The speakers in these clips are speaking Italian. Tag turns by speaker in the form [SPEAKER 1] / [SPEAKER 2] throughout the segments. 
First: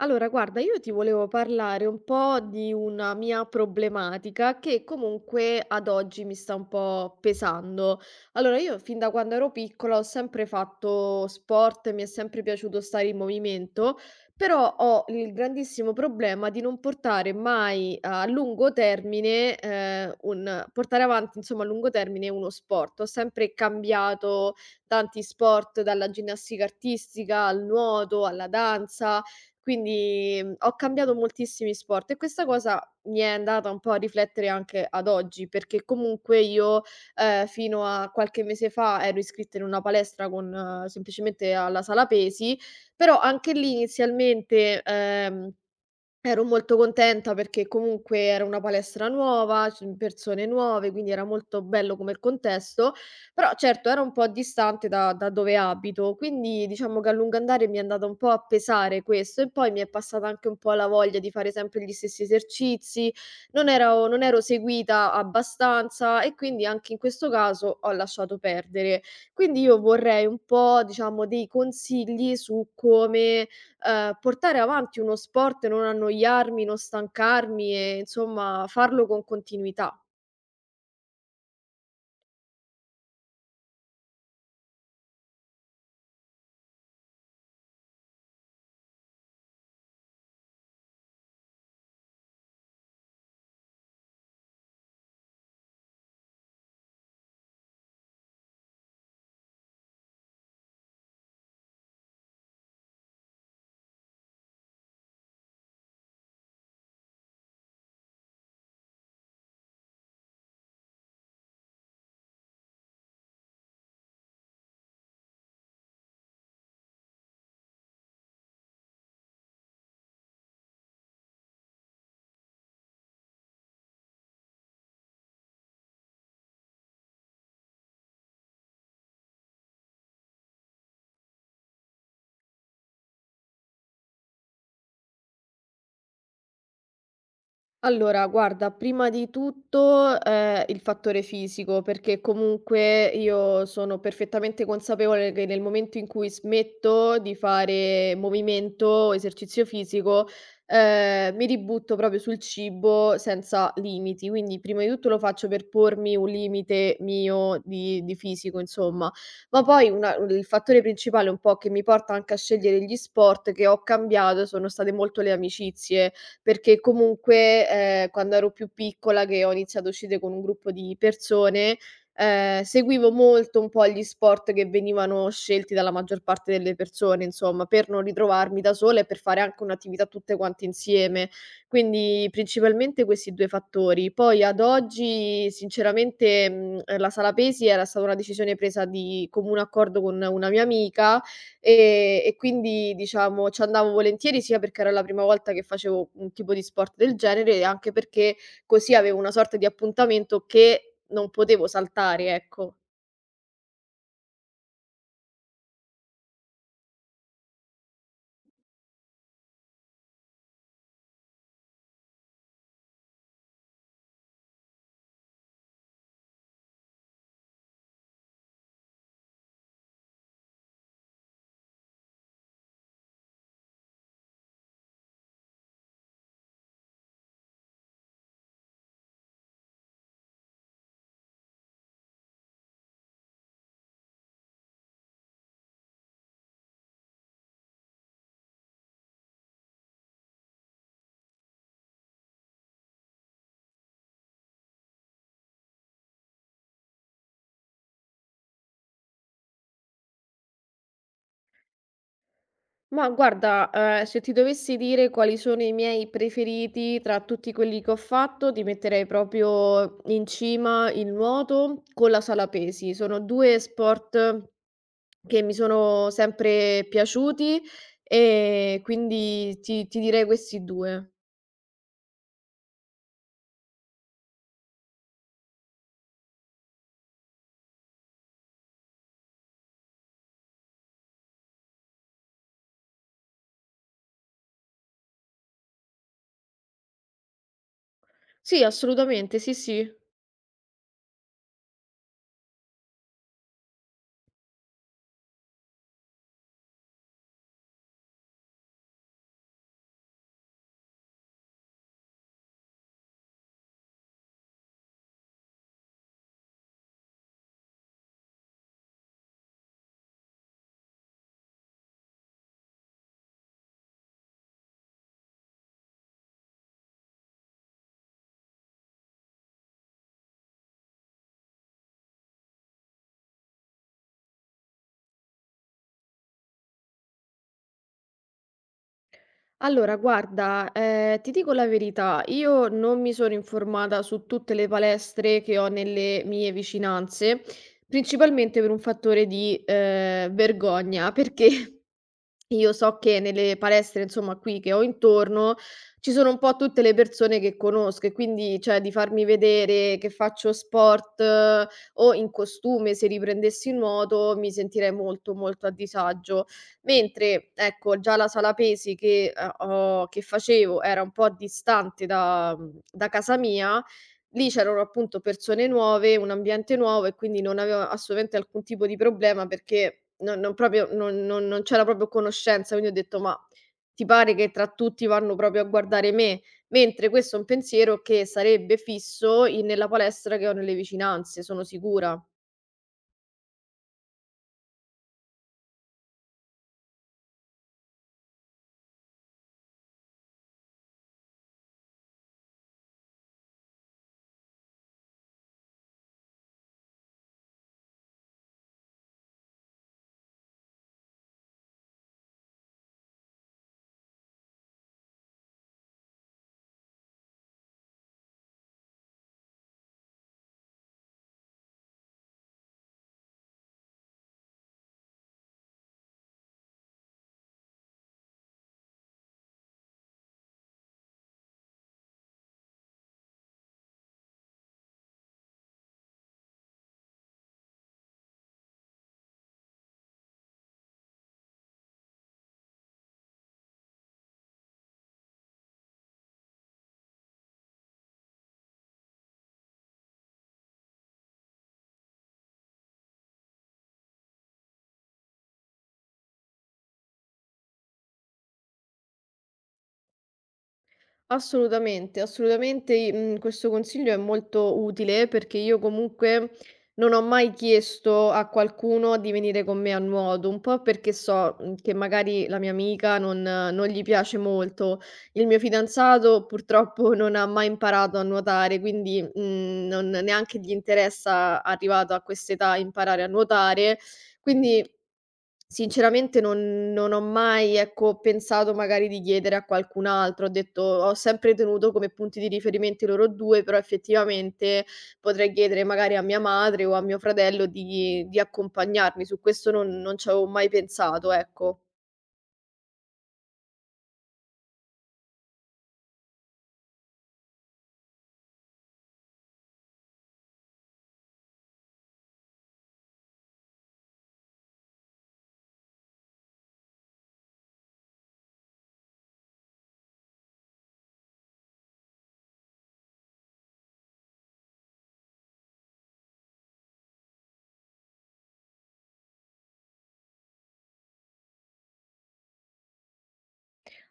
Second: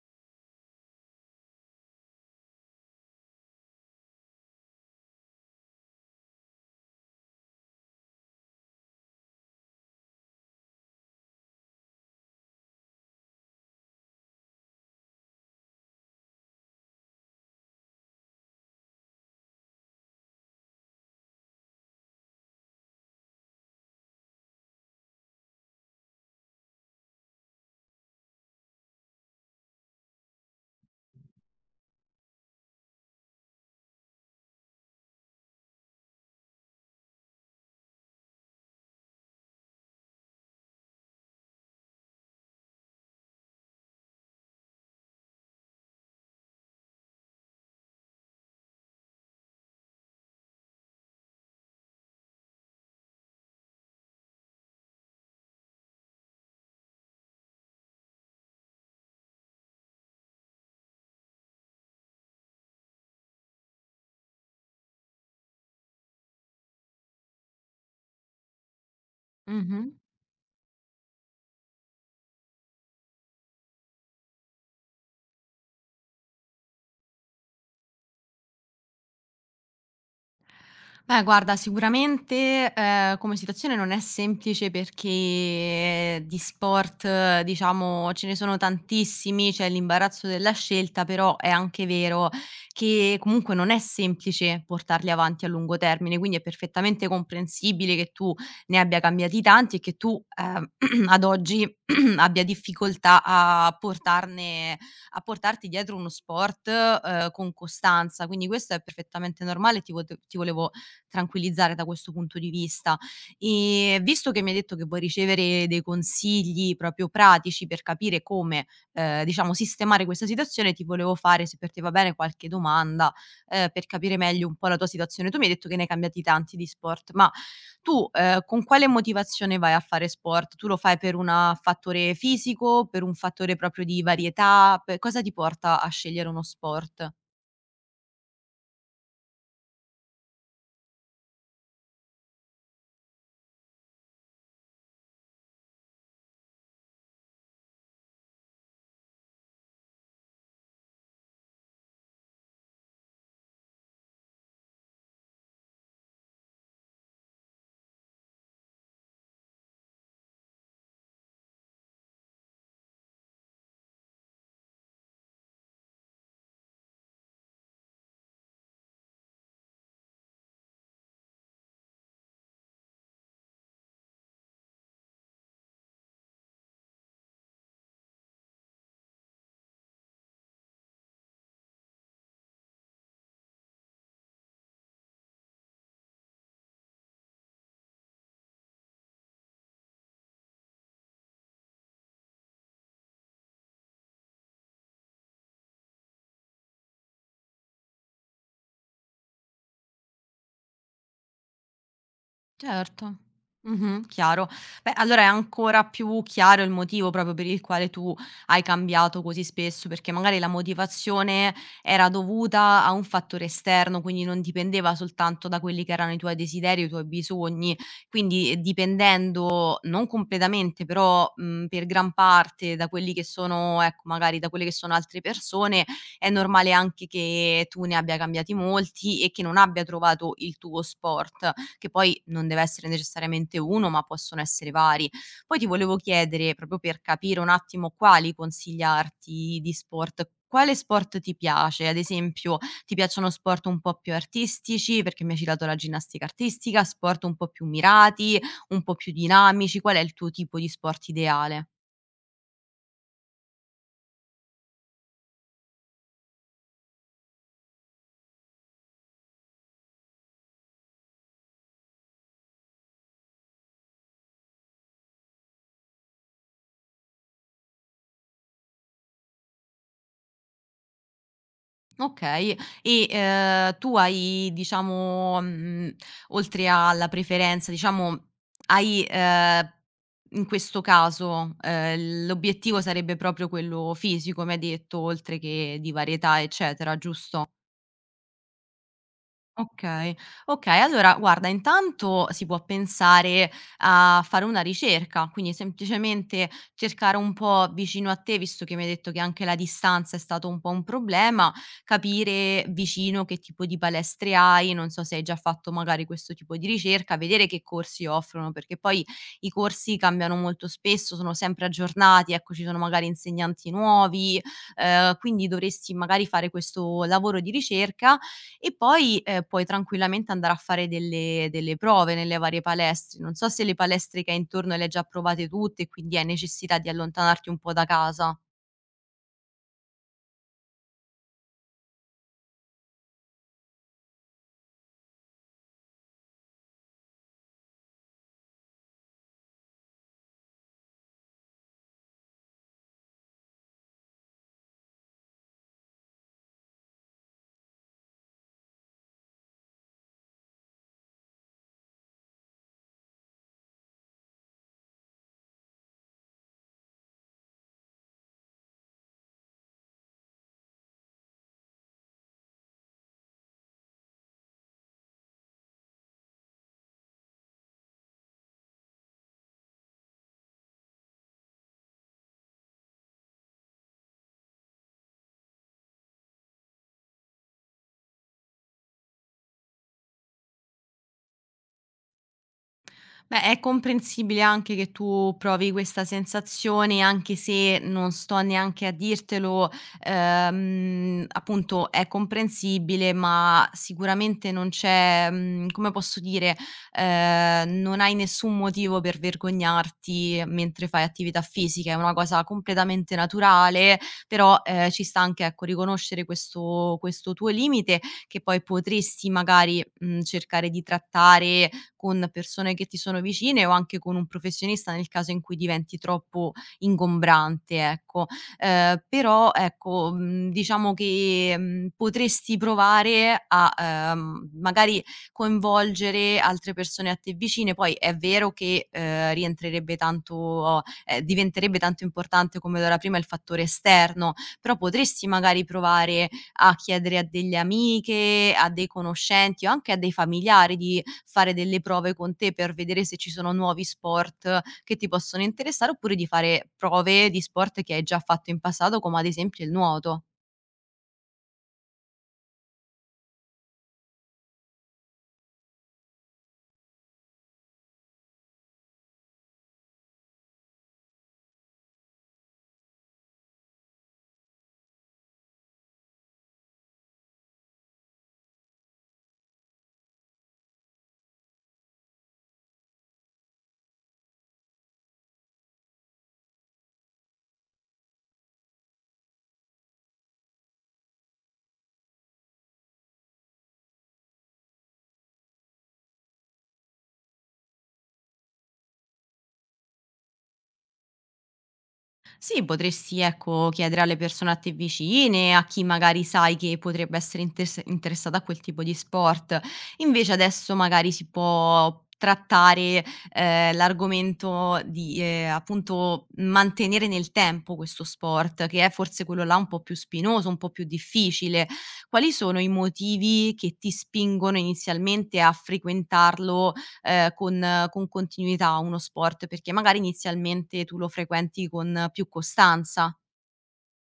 [SPEAKER 1] Allora, guarda, io ti volevo parlare un po' di una mia problematica che comunque ad oggi mi sta un po' pesando. Allora, io fin da quando ero piccola ho sempre fatto sport, mi è sempre piaciuto stare in movimento, però ho il grandissimo problema di non portare mai a lungo termine, portare avanti, insomma, a lungo termine uno sport. Ho sempre cambiato tanti sport, dalla ginnastica artistica al nuoto, alla danza. Quindi, ho cambiato moltissimi sport e questa cosa mi è andata un po' a riflettere anche ad oggi, perché comunque io, fino a qualche mese fa ero iscritta in una palestra con semplicemente alla sala pesi, però anche lì inizialmente, ero molto contenta perché comunque era una palestra nuova, c persone nuove, quindi era molto bello come il contesto, però certo era un po' distante da dove abito, quindi diciamo che a lungo andare mi è andata un po' a pesare questo e poi mi è passata anche un po' la voglia di fare sempre gli stessi esercizi, non ero seguita abbastanza e quindi anche in questo caso ho lasciato perdere. Quindi io
[SPEAKER 2] Mh-mh.
[SPEAKER 1] vorrei un po', diciamo, dei consigli su come portare avanti uno sport, non annoiarmi, non stancarmi e insomma farlo con continuità.
[SPEAKER 2] Beh, guarda, sicuramente, come situazione non è semplice perché di sport, diciamo, ce ne sono tantissimi, c'è l'imbarazzo della scelta, però è anche vero che comunque non è semplice portarli avanti a lungo termine, quindi è perfettamente comprensibile che tu ne abbia cambiati tanti e che tu, ad oggi abbia difficoltà a portarne a portarti dietro uno sport, con costanza. Quindi questo è perfettamente normale e ti volevo tranquillizzare da questo punto di vista. Visto che mi hai detto che vuoi ricevere dei consigli proprio pratici per capire come, diciamo sistemare questa situazione, ti volevo fare, se per te va bene, qualche domanda, per capire meglio un po' la tua situazione. Tu mi hai detto che ne hai cambiati tanti di sport, ma tu, con quale motivazione vai a fare sport? Tu lo fai per una fattore fisico, per un fattore proprio di varietà, pe cosa ti porta a scegliere uno sport?
[SPEAKER 1] Allora, guarda, prima di tutto, il fattore fisico, perché comunque io sono perfettamente consapevole che nel momento in cui smetto di fare movimento o esercizio fisico, mi ributto proprio sul cibo senza limiti. Quindi prima di tutto lo faccio per pormi un limite mio di fisico, insomma. Ma poi una il fattore principale un po' che mi porta anche a scegliere gli sport che ho cambiato sono state molto le amicizie, perché comunque, quando ero più piccola che ho iniziato a uscire con un gruppo di persone, seguivo molto un po' gli sport che venivano scelti dalla maggior parte delle persone, insomma, per non ritrovarmi da sola e per fare anche un'attività tutte quante insieme. Quindi principalmente questi 2 fattori. Poi ad oggi sinceramente, la sala pesi era stata una decisione presa di comune accordo con una mia amica. E quindi diciamo ci andavo volentieri sia perché era la prima volta che facevo un tipo di sport del genere e anche perché così avevo una sorta di appuntamento che non potevo saltare, ecco.
[SPEAKER 2] Certo. Mh-mh, chiaro. Beh, allora è ancora più chiaro il motivo proprio per il quale tu hai cambiato così spesso, perché magari la motivazione era dovuta a un fattore esterno, quindi non dipendeva soltanto da quelli che erano i tuoi desideri, i tuoi bisogni. Quindi, dipendendo non completamente, però, per gran parte da quelli che sono ecco, magari da quelle che sono altre persone, è normale anche che tu ne abbia cambiati molti e che non abbia trovato il tuo sport che poi non deve essere necessariamente uno, ma possono essere vari. Poi ti volevo chiedere, proprio per capire un attimo quali consigliarti di sport, quale sport ti piace? Ad esempio, ti piacciono sport un po' più artistici, perché mi hai citato la ginnastica artistica, sport un po' più mirati, un po' più dinamici, qual è il tuo tipo di sport ideale?
[SPEAKER 1] Ma guarda, se ti dovessi dire quali sono i miei preferiti tra tutti quelli che ho fatto, ti metterei proprio in cima il nuoto con la sala pesi. Sono 2 sport che mi sono sempre piaciuti e quindi ti direi questi 2.
[SPEAKER 2] Okay. E, tu hai diciamo, oltre alla preferenza, diciamo, hai, in questo caso, l'obiettivo sarebbe proprio quello fisico, mi hai detto, oltre che di varietà, eccetera, giusto?
[SPEAKER 1] Sì, assolutamente, sì, sì.
[SPEAKER 2] Okay, okay. Allora guarda, intanto si può pensare a fare una ricerca, quindi semplicemente cercare un po' vicino a te, visto che mi hai detto che anche la distanza è stato un po' un problema, capire vicino che tipo di palestre hai, non so se hai già fatto magari questo tipo di ricerca, vedere che corsi offrono, perché poi i corsi cambiano molto spesso, sono sempre aggiornati, ecco ci sono magari insegnanti nuovi, quindi dovresti magari fare questo lavoro di ricerca e poi, puoi tranquillamente andare a fare delle prove nelle varie palestre. Non so se le palestre che hai intorno le hai già provate tutte e quindi hai necessità di allontanarti un po' da casa.
[SPEAKER 1] Allora guarda, ti dico la verità, io non mi sono informata su tutte le palestre che ho nelle mie vicinanze, principalmente per un fattore di, vergogna, perché io so che nelle palestre, insomma, qui che ho intorno, ci sono un po' tutte le persone che conosco e quindi, cioè, di farmi vedere che faccio sport, o in costume, se riprendessi il nuoto, mi sentirei molto, molto a disagio. Mentre, ecco, già la sala pesi che, ho che facevo era un po' distante da casa mia. Lì c'erano appunto persone nuove, un ambiente nuovo e quindi non avevo assolutamente alcun tipo di problema perché non non proprio non non non c'era proprio conoscenza, quindi ho detto: "Ma ti pare che tra tutti vanno proprio a guardare me?" Mentre questo è un pensiero che sarebbe fisso in nella palestra che ho nelle vicinanze, sono sicura.
[SPEAKER 2] Beh, è comprensibile anche che tu provi questa sensazione, anche se non sto neanche a dirtelo, appunto è comprensibile, ma sicuramente non c'è, come posso dire, non hai nessun motivo per vergognarti mentre fai attività fisica, è una cosa completamente naturale, però, ci sta anche, ecco, riconoscere questo tuo limite che poi potresti magari, cercare di trattare, con persone che ti sono vicine o anche con un professionista nel caso in cui diventi troppo ingombrante, ecco. Però ecco, diciamo che, potresti provare a, magari coinvolgere altre persone a te vicine. Poi è vero che, rientrerebbe tanto diventerebbe tanto importante come lo era prima il fattore esterno, però potresti magari provare a chiedere a delle amiche, a dei conoscenti o anche a dei familiari di fare delle prove con te per vedere se ci sono nuovi sport che ti possono interessare, oppure di fare prove di sport che hai già fatto in passato, come ad esempio il nuoto.
[SPEAKER 1] Assolutamente, assolutamente, questo consiglio è molto utile perché io comunque non ho mai chiesto a qualcuno di venire con me a nuoto, un po' perché so, che magari la mia amica non gli piace molto. Il mio fidanzato purtroppo non ha mai imparato a nuotare, quindi, non neanche gli interessa, arrivato a quest'età, imparare a nuotare. Quindi sinceramente non ho mai, ecco, pensato magari di chiedere a qualcun altro. Ho detto ho sempre tenuto come punti di riferimento i loro 2, però effettivamente potrei chiedere magari a mia madre o a mio fratello di accompagnarmi. Su questo non ci avevo mai pensato, ecco.
[SPEAKER 2] Sì, potresti, ecco, chiedere alle persone a te vicine, a chi magari sai che potrebbe essere interessata a quel tipo di sport. Invece adesso magari si può trattare l'argomento di appunto mantenere nel tempo questo sport, che è forse quello là un po' più spinoso, un po' più difficile. Quali sono i motivi che ti spingono inizialmente a frequentarlo con continuità uno sport, perché magari inizialmente tu lo frequenti con più costanza.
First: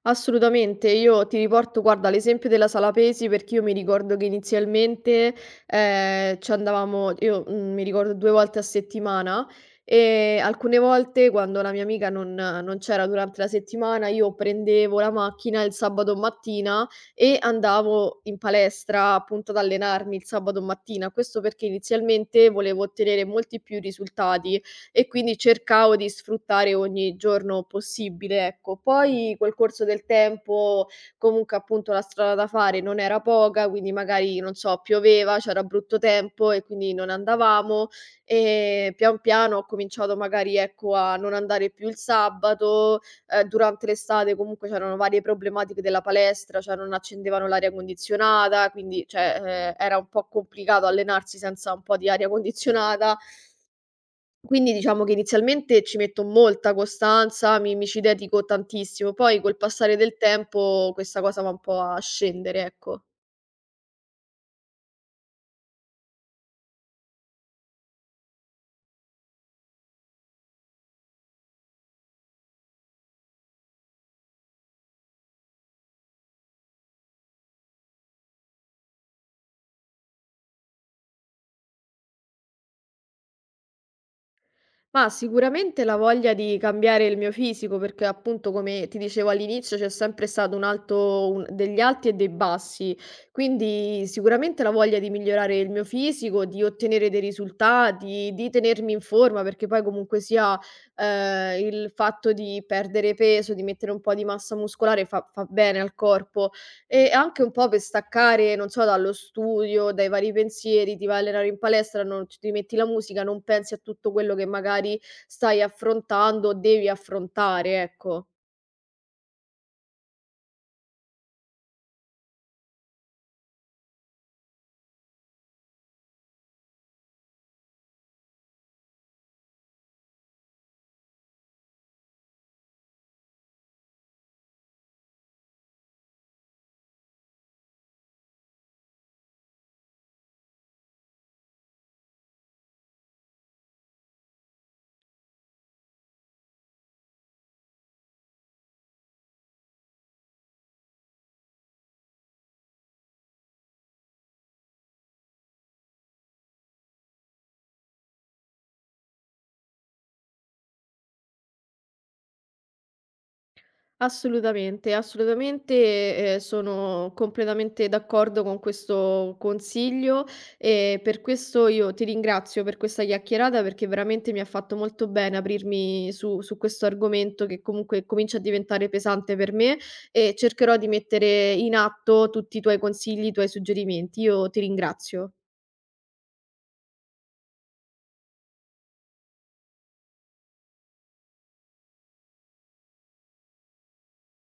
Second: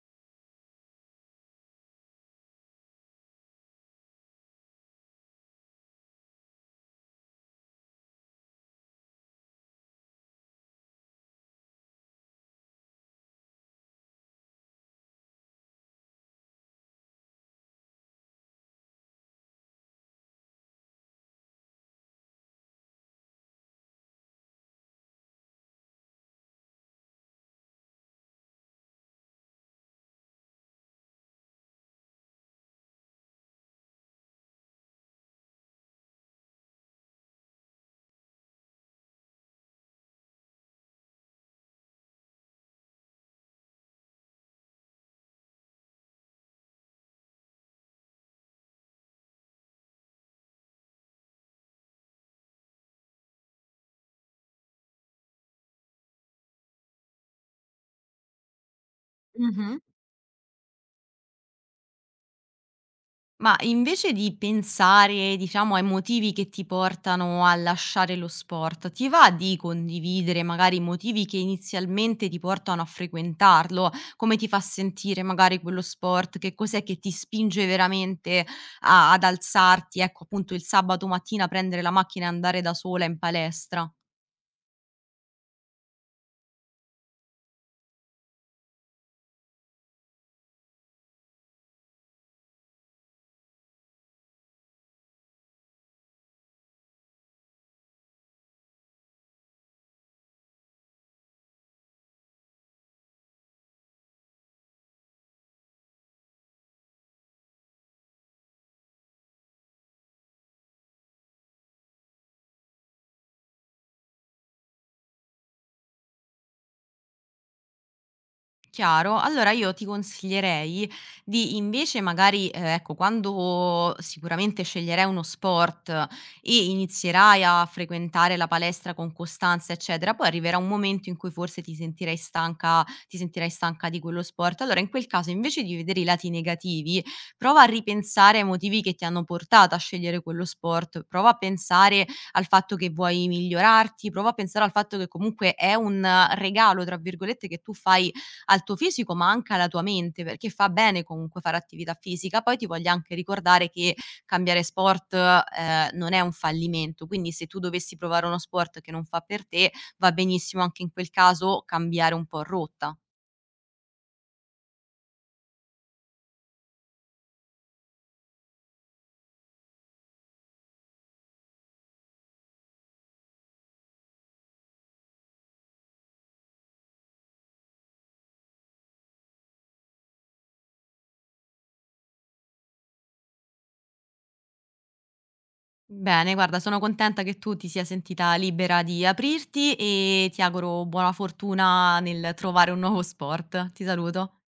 [SPEAKER 1] Assolutamente, io ti riporto, guarda, l'esempio della sala pesi perché io mi ricordo che inizialmente ci andavamo, io mi ricordo 2 volte a settimana e alcune volte quando la mia amica non c'era durante la settimana io prendevo la macchina il sabato mattina e andavo in palestra appunto ad allenarmi il sabato mattina, questo perché inizialmente volevo ottenere molti più risultati e quindi cercavo di sfruttare ogni giorno possibile, ecco. Poi col corso del tempo comunque appunto la strada da fare non era poca, quindi magari non so, pioveva, c'era brutto tempo e quindi non andavamo e pian piano ho cominciato magari ecco a non andare più il sabato, durante l'estate comunque c'erano varie problematiche della palestra, cioè non accendevano l'aria condizionata, quindi cioè, era un po' complicato allenarsi senza un po' di aria condizionata, quindi diciamo che inizialmente ci metto molta costanza, mi ci dedico tantissimo, poi col
[SPEAKER 2] Mh-mh.
[SPEAKER 1] passare del tempo questa cosa va un po' a scendere, ecco.
[SPEAKER 2] Ma invece di pensare, diciamo, ai motivi che ti portano a lasciare lo sport, ti va di condividere magari i motivi che inizialmente ti portano a frequentarlo? Come ti fa sentire magari quello sport? Che cos'è che ti spinge veramente a ad alzarti, ecco, appunto, il sabato mattina, prendere la macchina e andare da sola in palestra?
[SPEAKER 1] Ma sicuramente la voglia di cambiare il mio fisico, perché appunto come ti dicevo all'inizio c'è sempre stato degli alti e dei bassi, quindi sicuramente la voglia di migliorare il mio fisico, di ottenere dei risultati, di tenermi in forma, perché poi comunque sia, il fatto di perdere peso, di mettere un po' di massa muscolare fa, fa bene al corpo e anche un po' per staccare, non so, dallo studio, dai vari pensieri, ti vai a allenare in palestra, non c ti metti la musica, non pensi a tutto quello che magari stai affrontando o devi affrontare, ecco.
[SPEAKER 2] Chiaro. Allora io ti consiglierei di invece magari, ecco, quando sicuramente sceglierai uno sport e inizierai a frequentare la palestra con costanza, eccetera, poi arriverà un momento in cui forse ti sentirai stanca di quello sport. Allora in quel caso invece di vedere i lati negativi, prova a ripensare ai motivi che ti hanno portata a scegliere quello sport, prova a pensare al fatto che vuoi migliorarti, prova a pensare al fatto che comunque è un "regalo", tra virgolette, che tu fai al tuo fisico, ma anche alla tua mente, perché fa bene comunque fare attività fisica. Poi ti voglio anche ricordare che cambiare sport, non è un fallimento, quindi se tu dovessi provare uno sport che non fa per te, va benissimo anche in quel caso cambiare un po' rotta.
[SPEAKER 1] Assolutamente, assolutamente, sono completamente d'accordo con questo consiglio e per questo io ti ringrazio per questa chiacchierata, perché veramente mi ha fatto molto bene aprirmi su questo argomento che comunque comincia a diventare pesante per me e cercherò di mettere in atto tutti i tuoi consigli, i tuoi suggerimenti. Io ti ringrazio.
[SPEAKER 2] Bene, guarda, sono contenta che tu ti sia sentita libera di aprirti e ti auguro buona fortuna nel trovare un nuovo sport. Ti saluto.